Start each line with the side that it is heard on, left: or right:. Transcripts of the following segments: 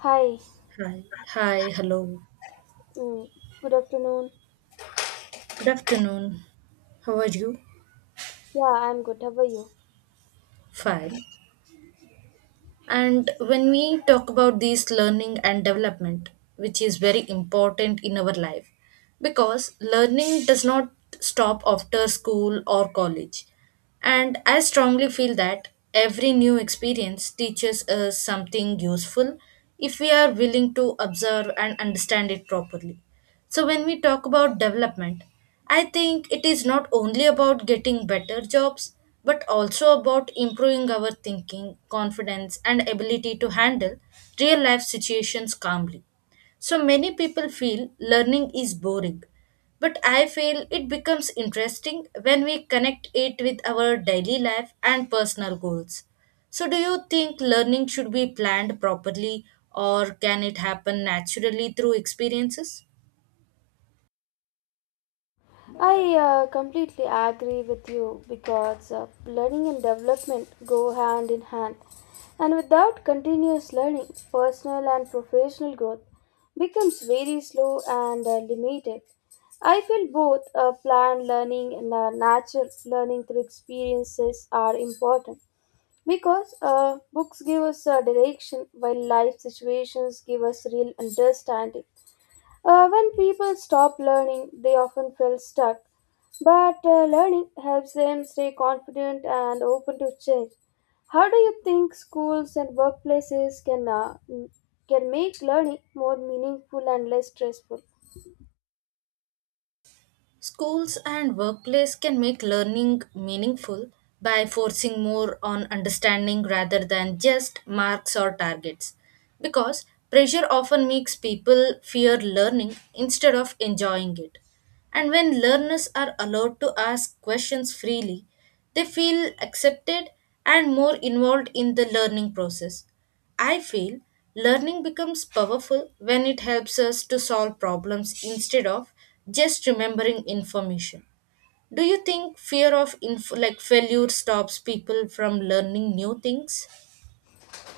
left: Hi,
right: Hi. Hi, hello.
left: mm, good afternoon.
right: Good afternoon. How are you?
left: Yeah, I'm good. How are you?
right: Fine. And when we talk about this learning and development, which is very important in our life, because learning does not stop after school or college. And I strongly feel that every new experience teaches us something useful if we are willing to observe and understand it properly. So, when we talk about development, I think it is not only about getting better jobs but also about improving our thinking, confidence, and ability to handle real life situations calmly. So many people feel learning is boring, but I feel it becomes interesting when we connect it with our daily life and personal goals. So, do you think learning should be planned properly or can it happen naturally through experiences?
left: I completely agree with you because learning and development go hand in hand. And without continuous learning, personal and professional growth becomes very slow and limited. I feel both planned learning and natural learning through experiences are important because books give us a direction while life situations give us real understanding. When people stop learning, they often feel stuck. But learning helps them stay confident and open to change. How do you think schools and workplaces can make learning more meaningful and less stressful?
right: Schools and workplace can make learning meaningful by forcing more on understanding rather than just marks or targets. Because pressure often makes people fear learning instead of enjoying it. And when learners are allowed to ask questions freely, they feel accepted and more involved in the learning process. I feel learning becomes powerful when it helps us to solve problems instead of just remembering information. Do you think fear of failure stops people from learning new things?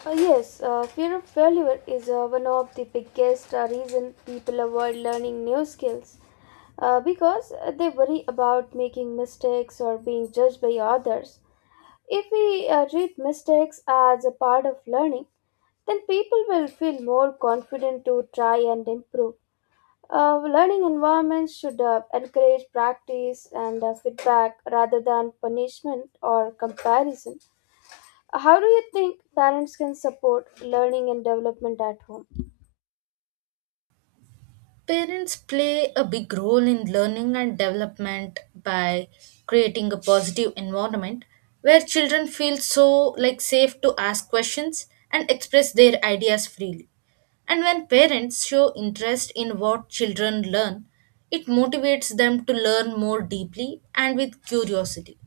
left: Yes, fear of failure is one of the biggest reason people avoid learning new skills because they worry about making mistakes or being judged by others. If we treat mistakes as a part of learning, then people will feel more confident to try and improve. Learning environments should encourage practice and feedback rather than punishment or comparison. How do you think parents can support learning and development at home?
right: Parents play a big role in learning and development by creating a positive environment where children feel so like safe to ask questions and express their ideas freely. And when parents show interest in what children learn, it motivates them to learn more deeply and with curiosity.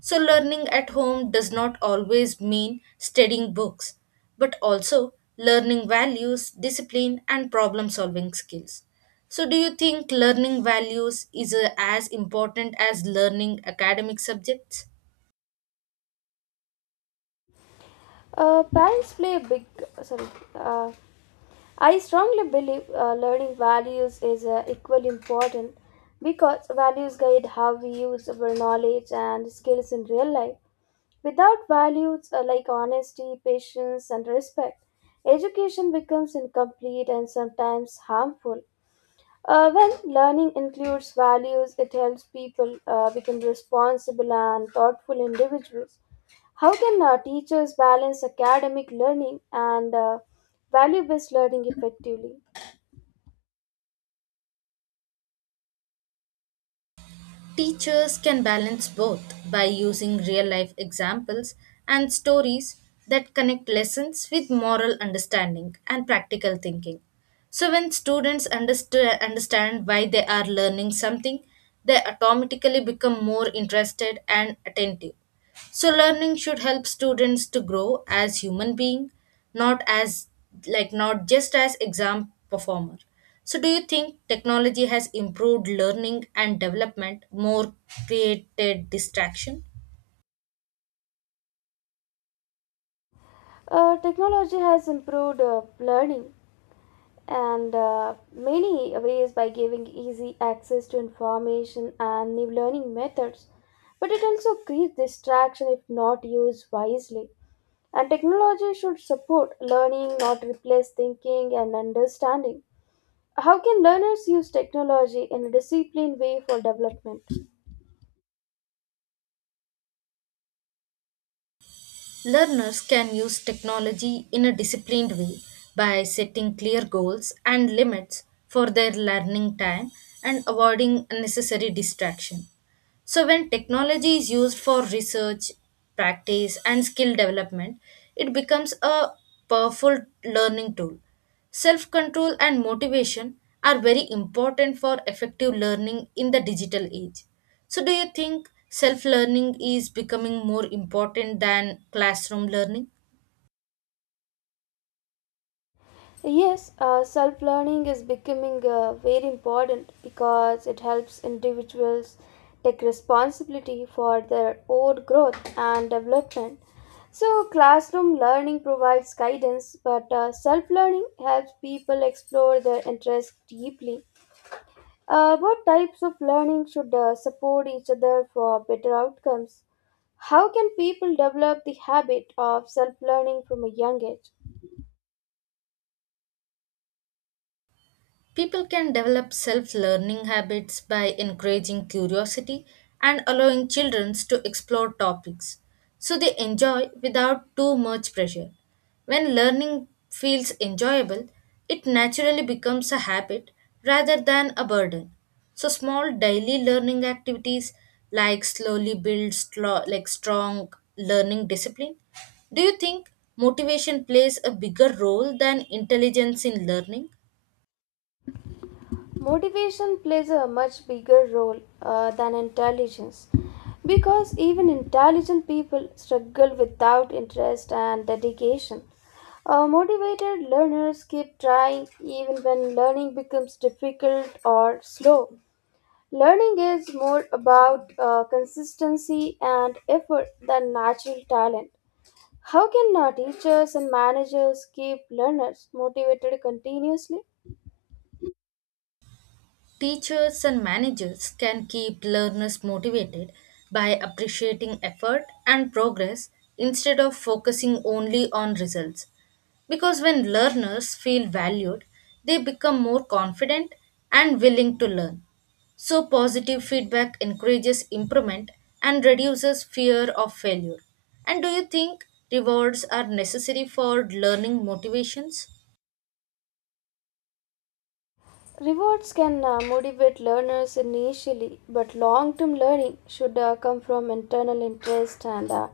right: So, learning at home does not always mean studying books, but also learning values, discipline, and problem solving skills. So, do you think learning values is as important as learning academic subjects?
left: Parents play a big sorry. Uh, I strongly believe learning values is equally important because values guide how we use our knowledge and skills in real life. Without values like honesty, patience, and respect, education becomes incomplete and sometimes harmful. When learning includes values, it helps people become responsible and thoughtful individuals. How can teachers balance academic learning and value based learning effectively?
right: Teachers can balance both by using real life examples and stories that connect lessons with moral understanding and practical thinking. So, when students understand why they are learning something, they automatically become more interested and attentive. So learning should help students to grow as human being, not as not just as exam performer. So do you think technology has improved learning and development more created distraction?
left: Technology has improved learning and many ways by giving easy access to information and new learning methods. But it also creates distraction if not used wisely. And technology should support learning, not replace thinking and understanding. How can learners use technology in a disciplined way for development?
right: Learners can use technology in a disciplined way by setting clear goals and limits for their learning time and avoiding unnecessary distraction. So, when technology is used for research, practice, and skill development, it becomes a powerful learning tool. Self control and motivation are very important for effective learning in the digital age. So, do you think self learning is becoming more important than classroom learning?
left: Yes, self learning is becoming very important because it helps individuals take responsibility for their own growth and development. So, classroom learning provides guidance, but self learning helps people explore their interests deeply. What types of learning should support each other for better outcomes? How can people develop the habit of self learning from a young age?
right: People can develop self learning habits by encouraging curiosity and allowing children to explore topics so they enjoy without too much pressure. When learning feels enjoyable, it naturally becomes a habit rather than a burden. So small daily learning activities like slowly build strong learning discipline. Do you think motivation plays a bigger role than intelligence in learning?
left: Motivation plays a much bigger role than intelligence because even intelligent people struggle without interest and dedication. Motivated learners keep trying even when learning becomes difficult or slow. Learning is more about consistency and effort than natural talent. How can teachers and managers keep learners motivated continuously?
right: Teachers and managers can keep learners motivated by appreciating effort and progress instead of focusing only on results. Because when learners feel valued, they become more confident and willing to learn. So, positive feedback encourages improvement and reduces fear of failure. And do you think rewards are necessary for learning motivations?
left: Rewards can motivate learners initially, but long term learning should come from internal interest and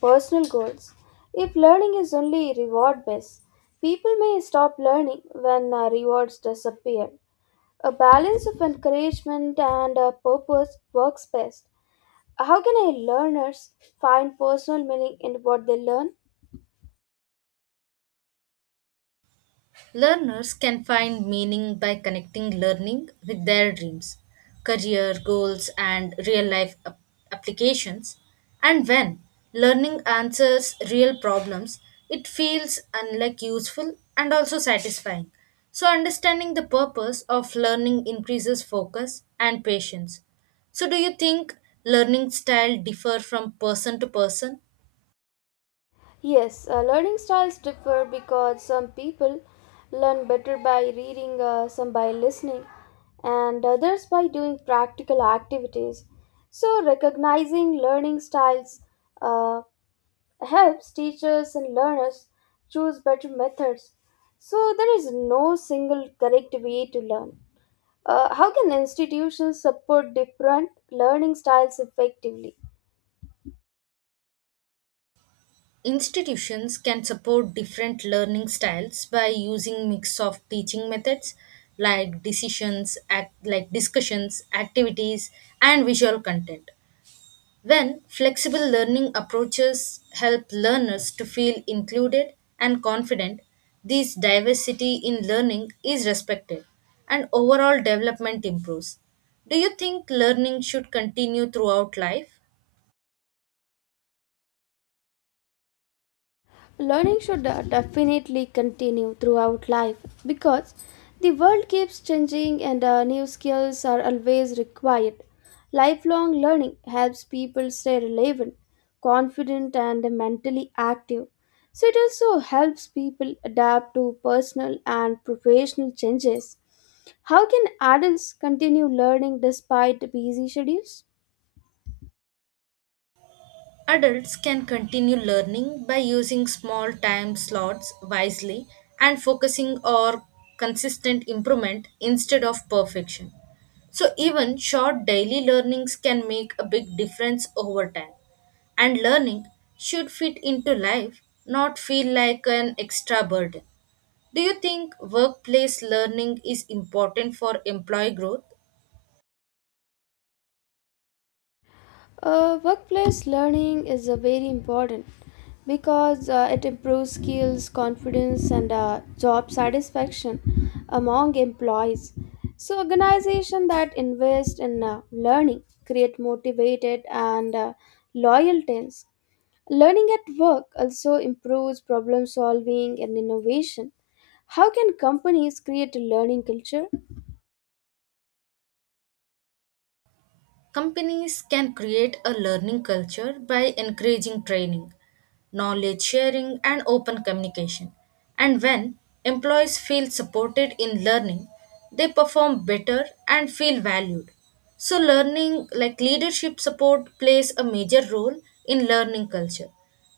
left: personal goals. If learning is only reward based, people may stop learning when rewards disappear. A balance of encouragement and purpose works best. How can a learners find personal meaning in what they learn?
right: Learners can find meaning by connecting learning with their dreams, career goals, and real life applications. And when learning answers real problems, it feels unlike useful and also satisfying. So, understanding the purpose of learning increases focus and patience. So, do you think learning style differ from person to person?
left: Yes, learning styles differ because some people learn better by reading, some by listening, and others by doing practical activities. So, recognizing learning styles uh, helps teachers and learners choose better methods. So, there is no single correct way to learn. How can institutions support different learning styles effectively?
right: Institutions can support different learning styles by using mix of teaching methods like discussions, activities, and visual content. When flexible learning approaches help learners to feel included and confident, this diversity in learning is respected and overall development improves. Do you think learning should continue throughout life?
left: Learning should definitely continue throughout life because the world keeps changing and new skills are always required. Lifelong learning helps people stay relevant, confident, and mentally active. So, it also helps people adapt to personal and professional changes. How can adults continue learning despite busy schedules?
right: Adults can continue learning by using small time slots wisely and focusing on consistent improvement instead of perfection. So, even short daily learnings can make a big difference over time. And learning should fit into life, not feel like an extra burden. Do you think workplace learning is important for employee growth?
left: Workplace learning is very important because it improves skills, confidence, and job satisfaction among employees. So, organizations that invest in learning create motivated and loyal teams. Learning at work also improves problem solving and innovation. How can companies create a learning culture?
right: Companies can create a learning culture by encouraging training, knowledge sharing, and open communication. And when employees feel supported in learning, they perform better and feel valued. So, learning like leadership support plays a major role in learning culture.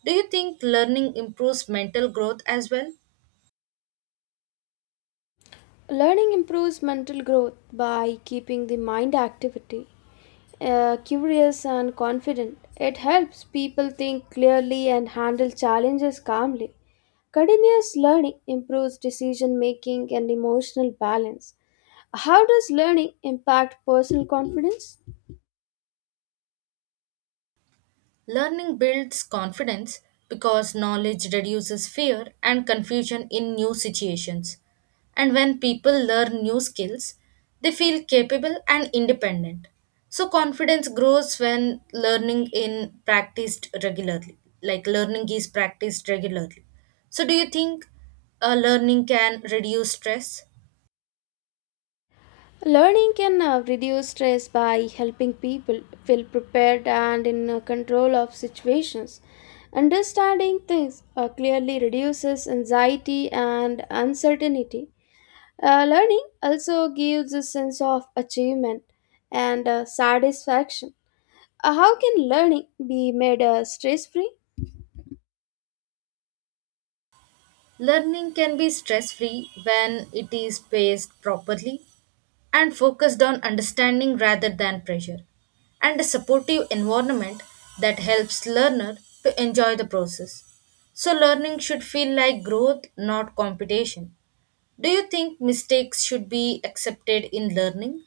right: Do you think learning improves mental growth as well?
left: Learning improves mental growth by keeping the mind activity, curious and confident. It helps people think clearly and handle challenges calmly. Continuous learning improves decision making and emotional balance. How does learning impact personal confidence?
right: Learning builds confidence because knowledge reduces fear and confusion in new situations. And when people learn new skills, they feel capable and independent. So, confidence grows when learning is practiced regularly. So, do you think learning can reduce stress?
left: Learning can reduce stress by helping people feel prepared and in control of situations. Understanding things clearly reduces anxiety and uncertainty. Learning also gives a sense of achievement and satisfaction. How can learning be made stress free?
right: Learning can be stress free when it is paced properly and focused on understanding rather than pressure, and a supportive environment that helps learner to enjoy the process. So learning should feel like growth, not competition. Do you think mistakes should be accepted in learning?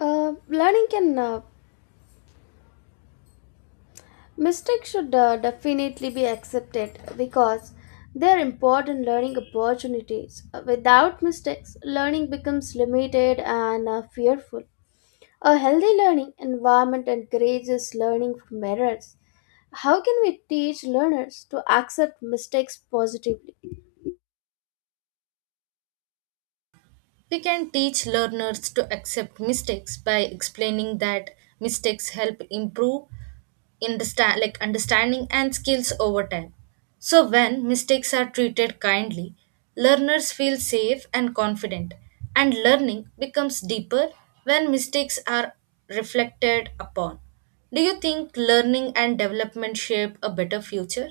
left: Learning can Mistakes should definitely be accepted because they are important learning opportunities. Without mistakes, learning becomes limited and fearful. A healthy learning environment encourages learning from errors. How can we teach learners to accept mistakes positively?
right: We can teach learners to accept mistakes by explaining that mistakes help improve understanding and skills over time. So when mistakes are treated kindly, learners feel safe and confident and learning becomes deeper when mistakes are reflected upon. Do you think learning and development shape a better future?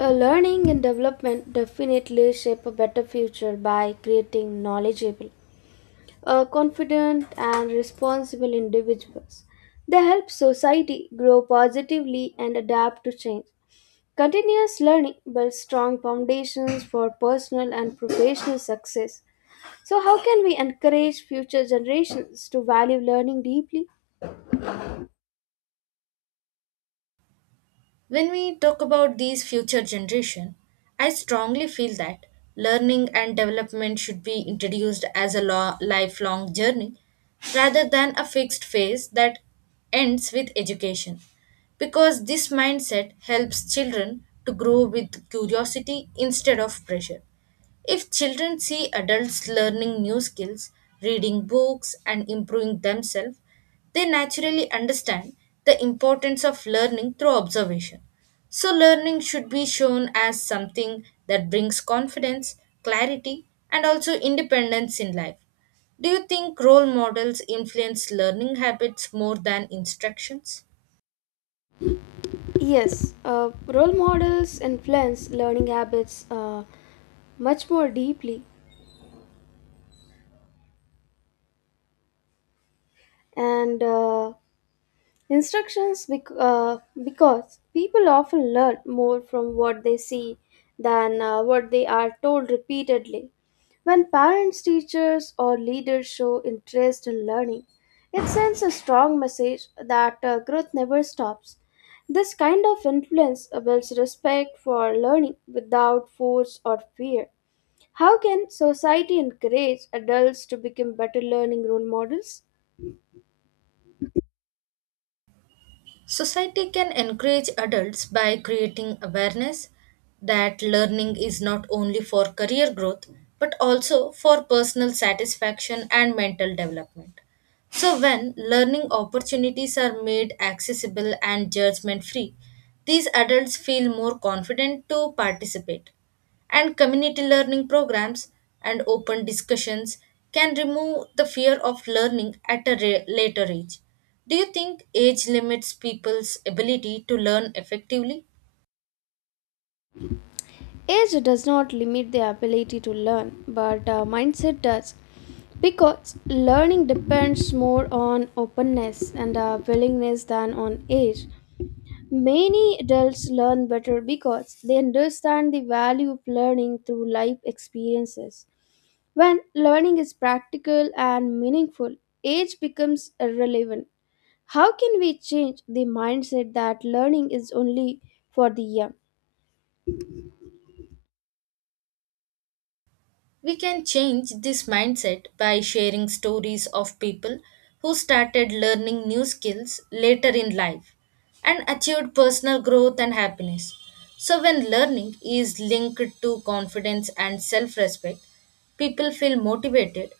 left: Learning and development definitely shape a better future by creating knowledgeable confident and responsible individuals. They help society grow positively and adapt to change. Continuous learning builds strong foundations for personal and professional success. So, how can we encourage future generations to value learning deeply?
right: When we talk about these future generation, I strongly feel that learning and development should be introduced as a lifelong journey rather than a fixed phase that ends with education because this mindset helps children to grow with curiosity instead of pressure if children see adults learning new skills, reading books, and improving themselves, they naturally understand the importance of learning through observation. So, learning should be shown as something that brings confidence, clarity, and also independence in life. Do you think role models influence learning habits more than instructions?
left: Yes, role models influence learning habits much more deeply, and uh, because people often learn more from what they see than what they are told repeatedly. When parents, teachers, or leaders show interest in learning, it sends a strong message that growth never stops. This kind of influence builds respect for learning without force or fear. How can society encourage adults to become better learning role models?
right: Society can encourage adults by creating awareness that learning is not only for career growth but also for personal satisfaction and mental development. So, when learning opportunities are made accessible and judgment free, these adults feel more confident to participate. And community learning programs and open discussions can remove the fear of learning at a later age. Do you think age limits people's ability to learn effectively?
left: Age does not limit the ability to learn, but mindset does. Because learning depends more on openness and willingness than on age. Many adults learn better because they understand the value of learning through life experiences. When learning is practical and meaningful, age becomes irrelevant. How can we change the mindset that learning is only for the young?
right: We can change this mindset by sharing stories of people who started learning new skills later in life and achieved personal growth and happiness. So, when learning is linked to confidence and self respect, people feel motivated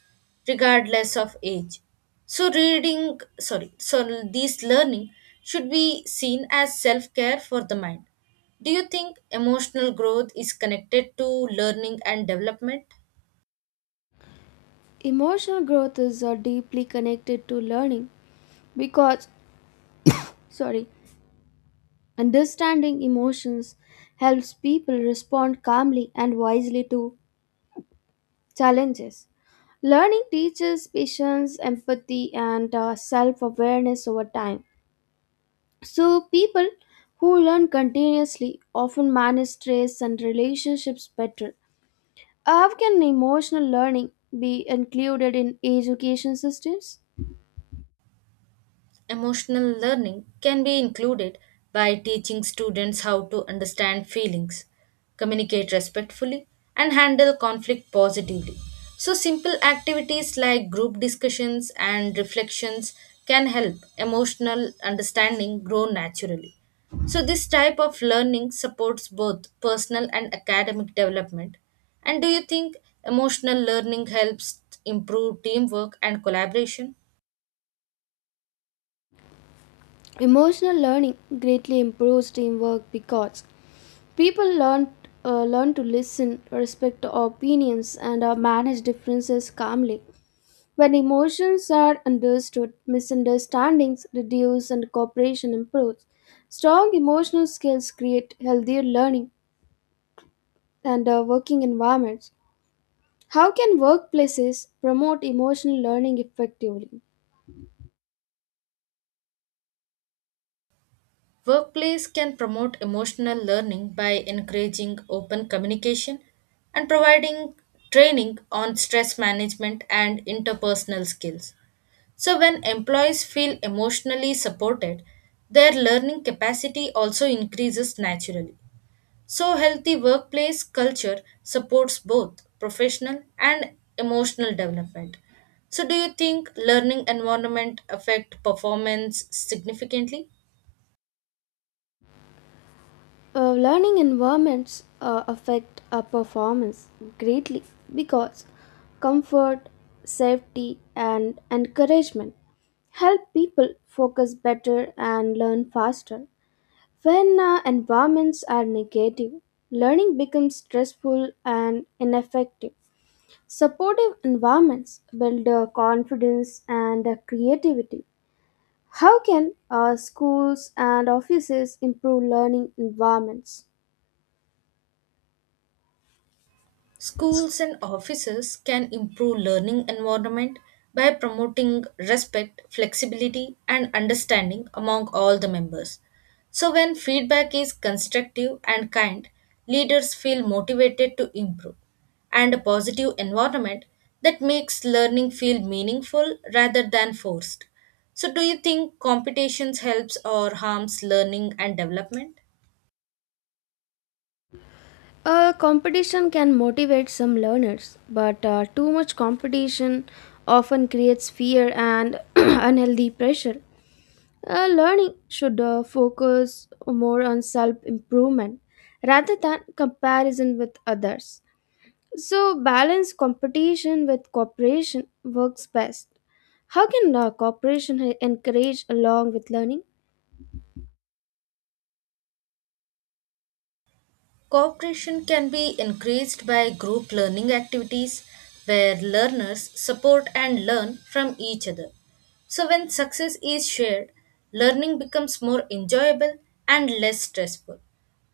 right: regardless of age. So, this learning should be seen as self care for the mind. Do you think emotional growth is connected to learning and development?
left: Emotional growth is deeply connected to learning because, sorry, understanding emotions helps people respond calmly and wisely to challenges. Learning teaches patience, empathy, and self awareness over time. So, people who learn continuously often manage stress and relationships better. How can emotional learning be included in education systems?
right: Emotional learning can be included by teaching students how to understand feelings, communicate respectfully, and handle conflict positively. So, simple activities like group discussions and reflections can help emotional understanding grow naturally. So, this type of learning supports both personal and academic development. And do you think emotional learning helps improve teamwork and collaboration?
left: Emotional learning greatly improves teamwork because people learn to listen, respect opinions, and manage differences calmly. When emotions are understood, misunderstandings reduce and cooperation improves. Strong emotional skills create healthier learning and working environments. How can workplaces promote emotional learning effectively?
right: Workplace can promote emotional learning by encouraging open communication and providing training on stress management and interpersonal skills. So, when employees feel emotionally supported, their learning capacity also increases naturally. So, healthy workplace culture supports both professional and emotional development. So, do you think learning environment affect performance significantly?
left: Learning environments affect our performance greatly because comfort, safety, and encouragement help people focus better and learn faster. When environments are negative, learning becomes stressful and ineffective. Supportive environments build confidence and creativity. How can schools and offices improve learning environments?
right: Schools and offices can improve learning environment by promoting respect, flexibility and understanding among all the members. So when feedback is constructive and kind, leaders feel motivated to improve and a positive environment that makes learning feel meaningful rather than forced. So do you think competitions helps or harms learning and development?
left: Competition can motivate some learners, but too much competition often creates fear and unhealthy pressure. Learning should focus more on self improvement rather than comparison with others. So, balance competition with cooperation works best. How can cooperation encourage along with learning?
right: Cooperation can be increased by group learning activities where learners support and learn from each other. So, when success is shared, learning becomes more enjoyable and less stressful.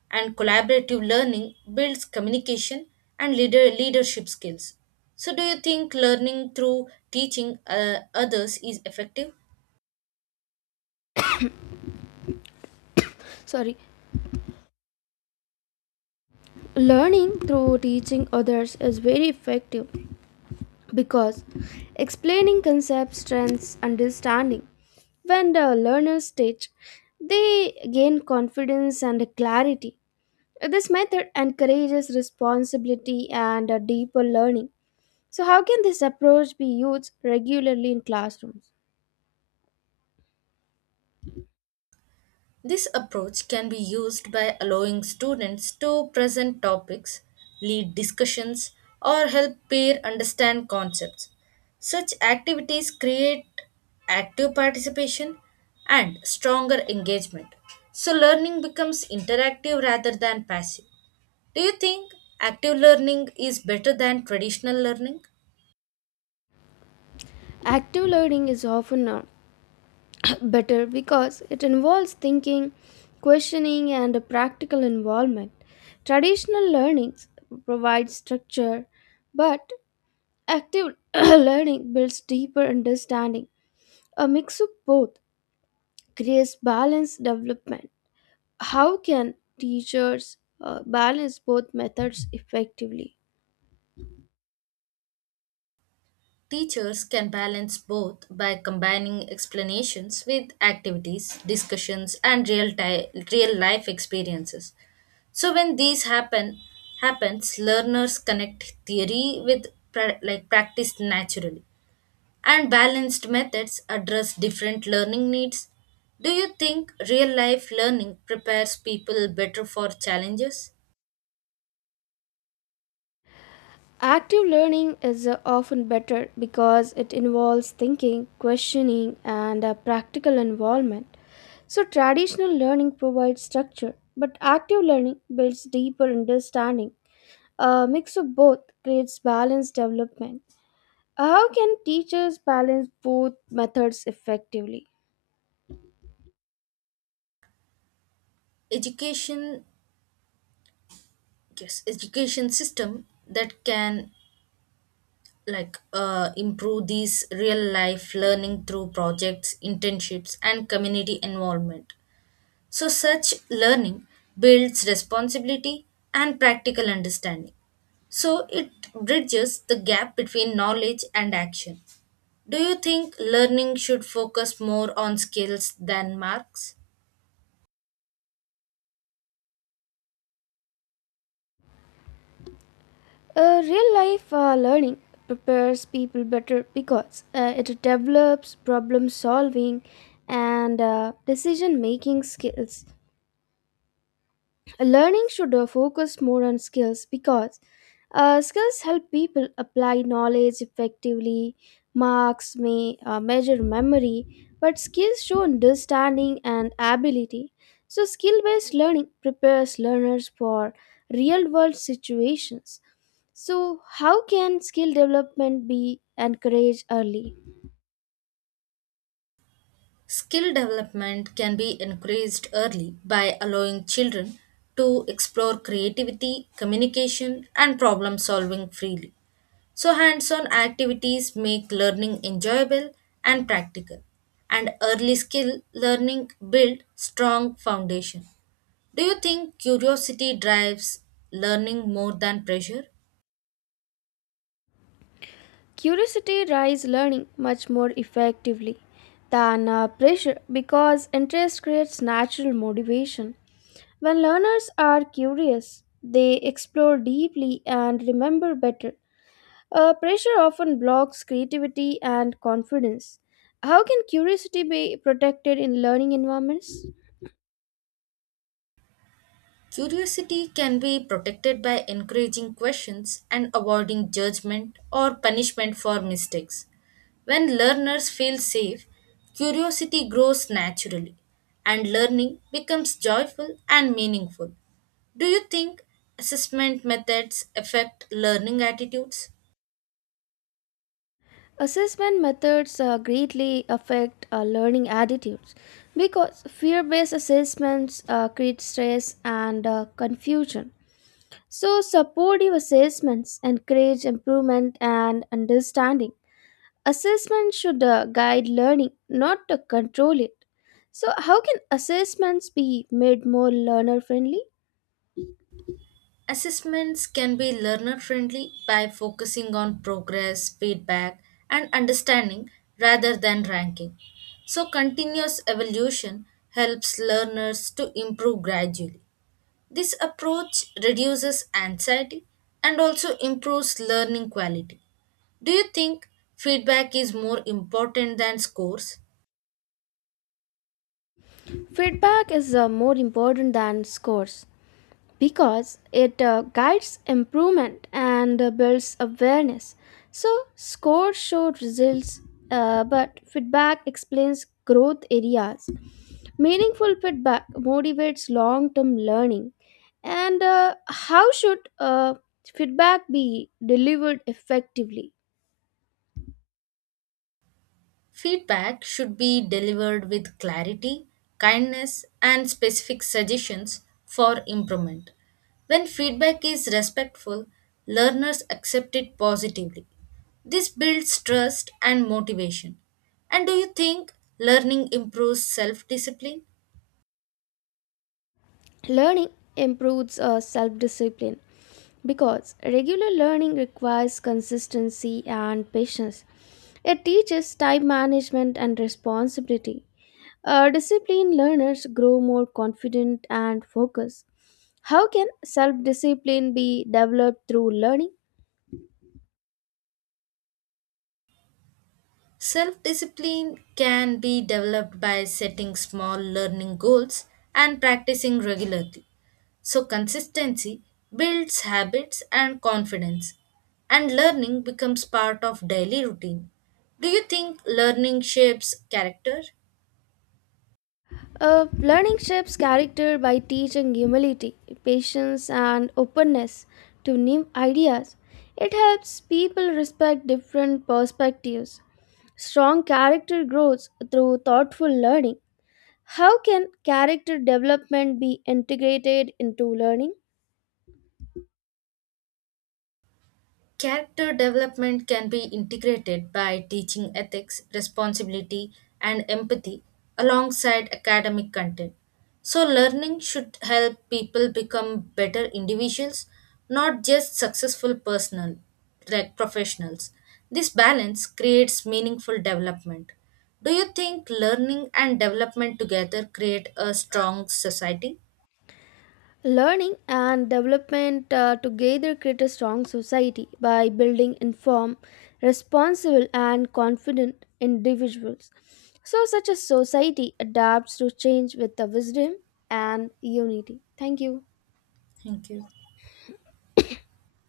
right: And collaborative learning builds communication and leadership skills. So, do you think learning through teaching others is effective?
left: Sorry, Learning through teaching others is very effective, because explaining concepts strengthens understanding. When the learners teach, they gain confidence and clarity. This method encourages responsibility and a deeper learning. So, how can this approach be used regularly in classrooms?
right: This approach can be used by allowing students to present topics, lead discussions, or help peer understand concepts. Such activities create active participation and stronger engagement. So, learning becomes interactive rather than passive. Do you think active learning is better than traditional learning?
left: Active learning is often better because it involves thinking, questioning, and a practical involvement. Traditional learnings provide structure, but active learning builds deeper understanding. A mix of both creates balanced development. How can teachers balance both methods effectively?
right: Teachers can balance both by combining explanations with activities, discussions, and real life experiences. So when happens, learners connect theory with practice naturally, and balanced methods address different learning needs. Do you think real life learning prepares people better for challenges?
left: Active learning is often better because it involves thinking, questioning, and a practical involvement. So, traditional learning provides structure, but active learning builds deeper understanding. A mix of both creates balanced development. How can teachers balance both methods effectively?
right: Education, yes, Education system that can improve these real life learning through projects internships and community involvement so such learning builds responsibility and practical understanding so it bridges the gap between knowledge and action do you think learning should focus more on skills than marks?
left: Real life learning prepares people better because it develops problem solving and decision making skills. Learning should focus more on skills because skills help people apply knowledge effectively. Marks may measure memory, but skills show understanding and ability. So skill based learning prepares learners for real world situations. So how can skill development be encouraged early?
right: Skill development can be increased early by allowing children to explore creativity, communication, and problem solving freely. So, hands on activities make learning enjoyable and practical, and early skill learning build strong foundation. Do you think curiosity drives learning more than pressure?
left: Curiosity drives learning much more effectively than pressure because interest creates natural motivation. When learners are curious, they explore deeply and remember better. Pressure often blocks creativity and confidence. How can curiosity be protected in learning environments?
right: Curiosity can be protected by encouraging questions and avoiding judgment or punishment for mistakes. When learners feel safe, curiosity grows naturally and learning becomes joyful and meaningful. Do you think assessment methods affect learning attitudes?
left: Assessment methods greatly affect learning attitudes because fear based assessments create stress and confusion. So, supportive assessments encourage improvement and understanding. Assessment should guide learning, not to control it. So, how can assessments be made more learner friendly?
right: Assessments can be learner friendly by focusing on progress, feedback, and understanding rather than ranking. So, continuous evolution helps learners to improve gradually. This approach reduces anxiety and also improves learning quality. Do you think feedback is more important than scores?
left: Feedback is more important than scores because it guides improvement and builds awareness. So, scores show results, but feedback explains growth areas. Meaningful feedback motivates long term learning. And how should feedback be delivered effectively?
right: Feedback should be delivered with clarity, kindness, and specific suggestions for improvement. When feedback is respectful, learners accept it positively. This builds trust and motivation. And do you think learning improves self discipline?
left: Learning improves self discipline because regular learning requires consistency and patience. It teaches time management and responsibility. Disciplined learners grow more confident and focused. How can self discipline be developed through learning?
right: Self discipline can be developed by setting small learning goals and practicing regularly. So, consistency builds habits and confidence, and learning becomes part of daily routine. Do you think learning shapes character?
left: Learning shapes character by teaching humility, patience, and openness to new ideas. It helps people respect different perspectives. Strong character grows through thoughtful learning. How can character development be integrated into learning?
right: Character development can be integrated by teaching ethics, responsibility, and empathy alongside academic content. So, learning should help people become better individuals, not just successful personal like professionals. This balance creates meaningful development. Do you think learning and development together create a strong society?
left: Learning and development together create a strong society by building informed, responsible, and confident individuals. So, such a society adapts to change with the wisdom and unity. Thank you.
right: Thank you.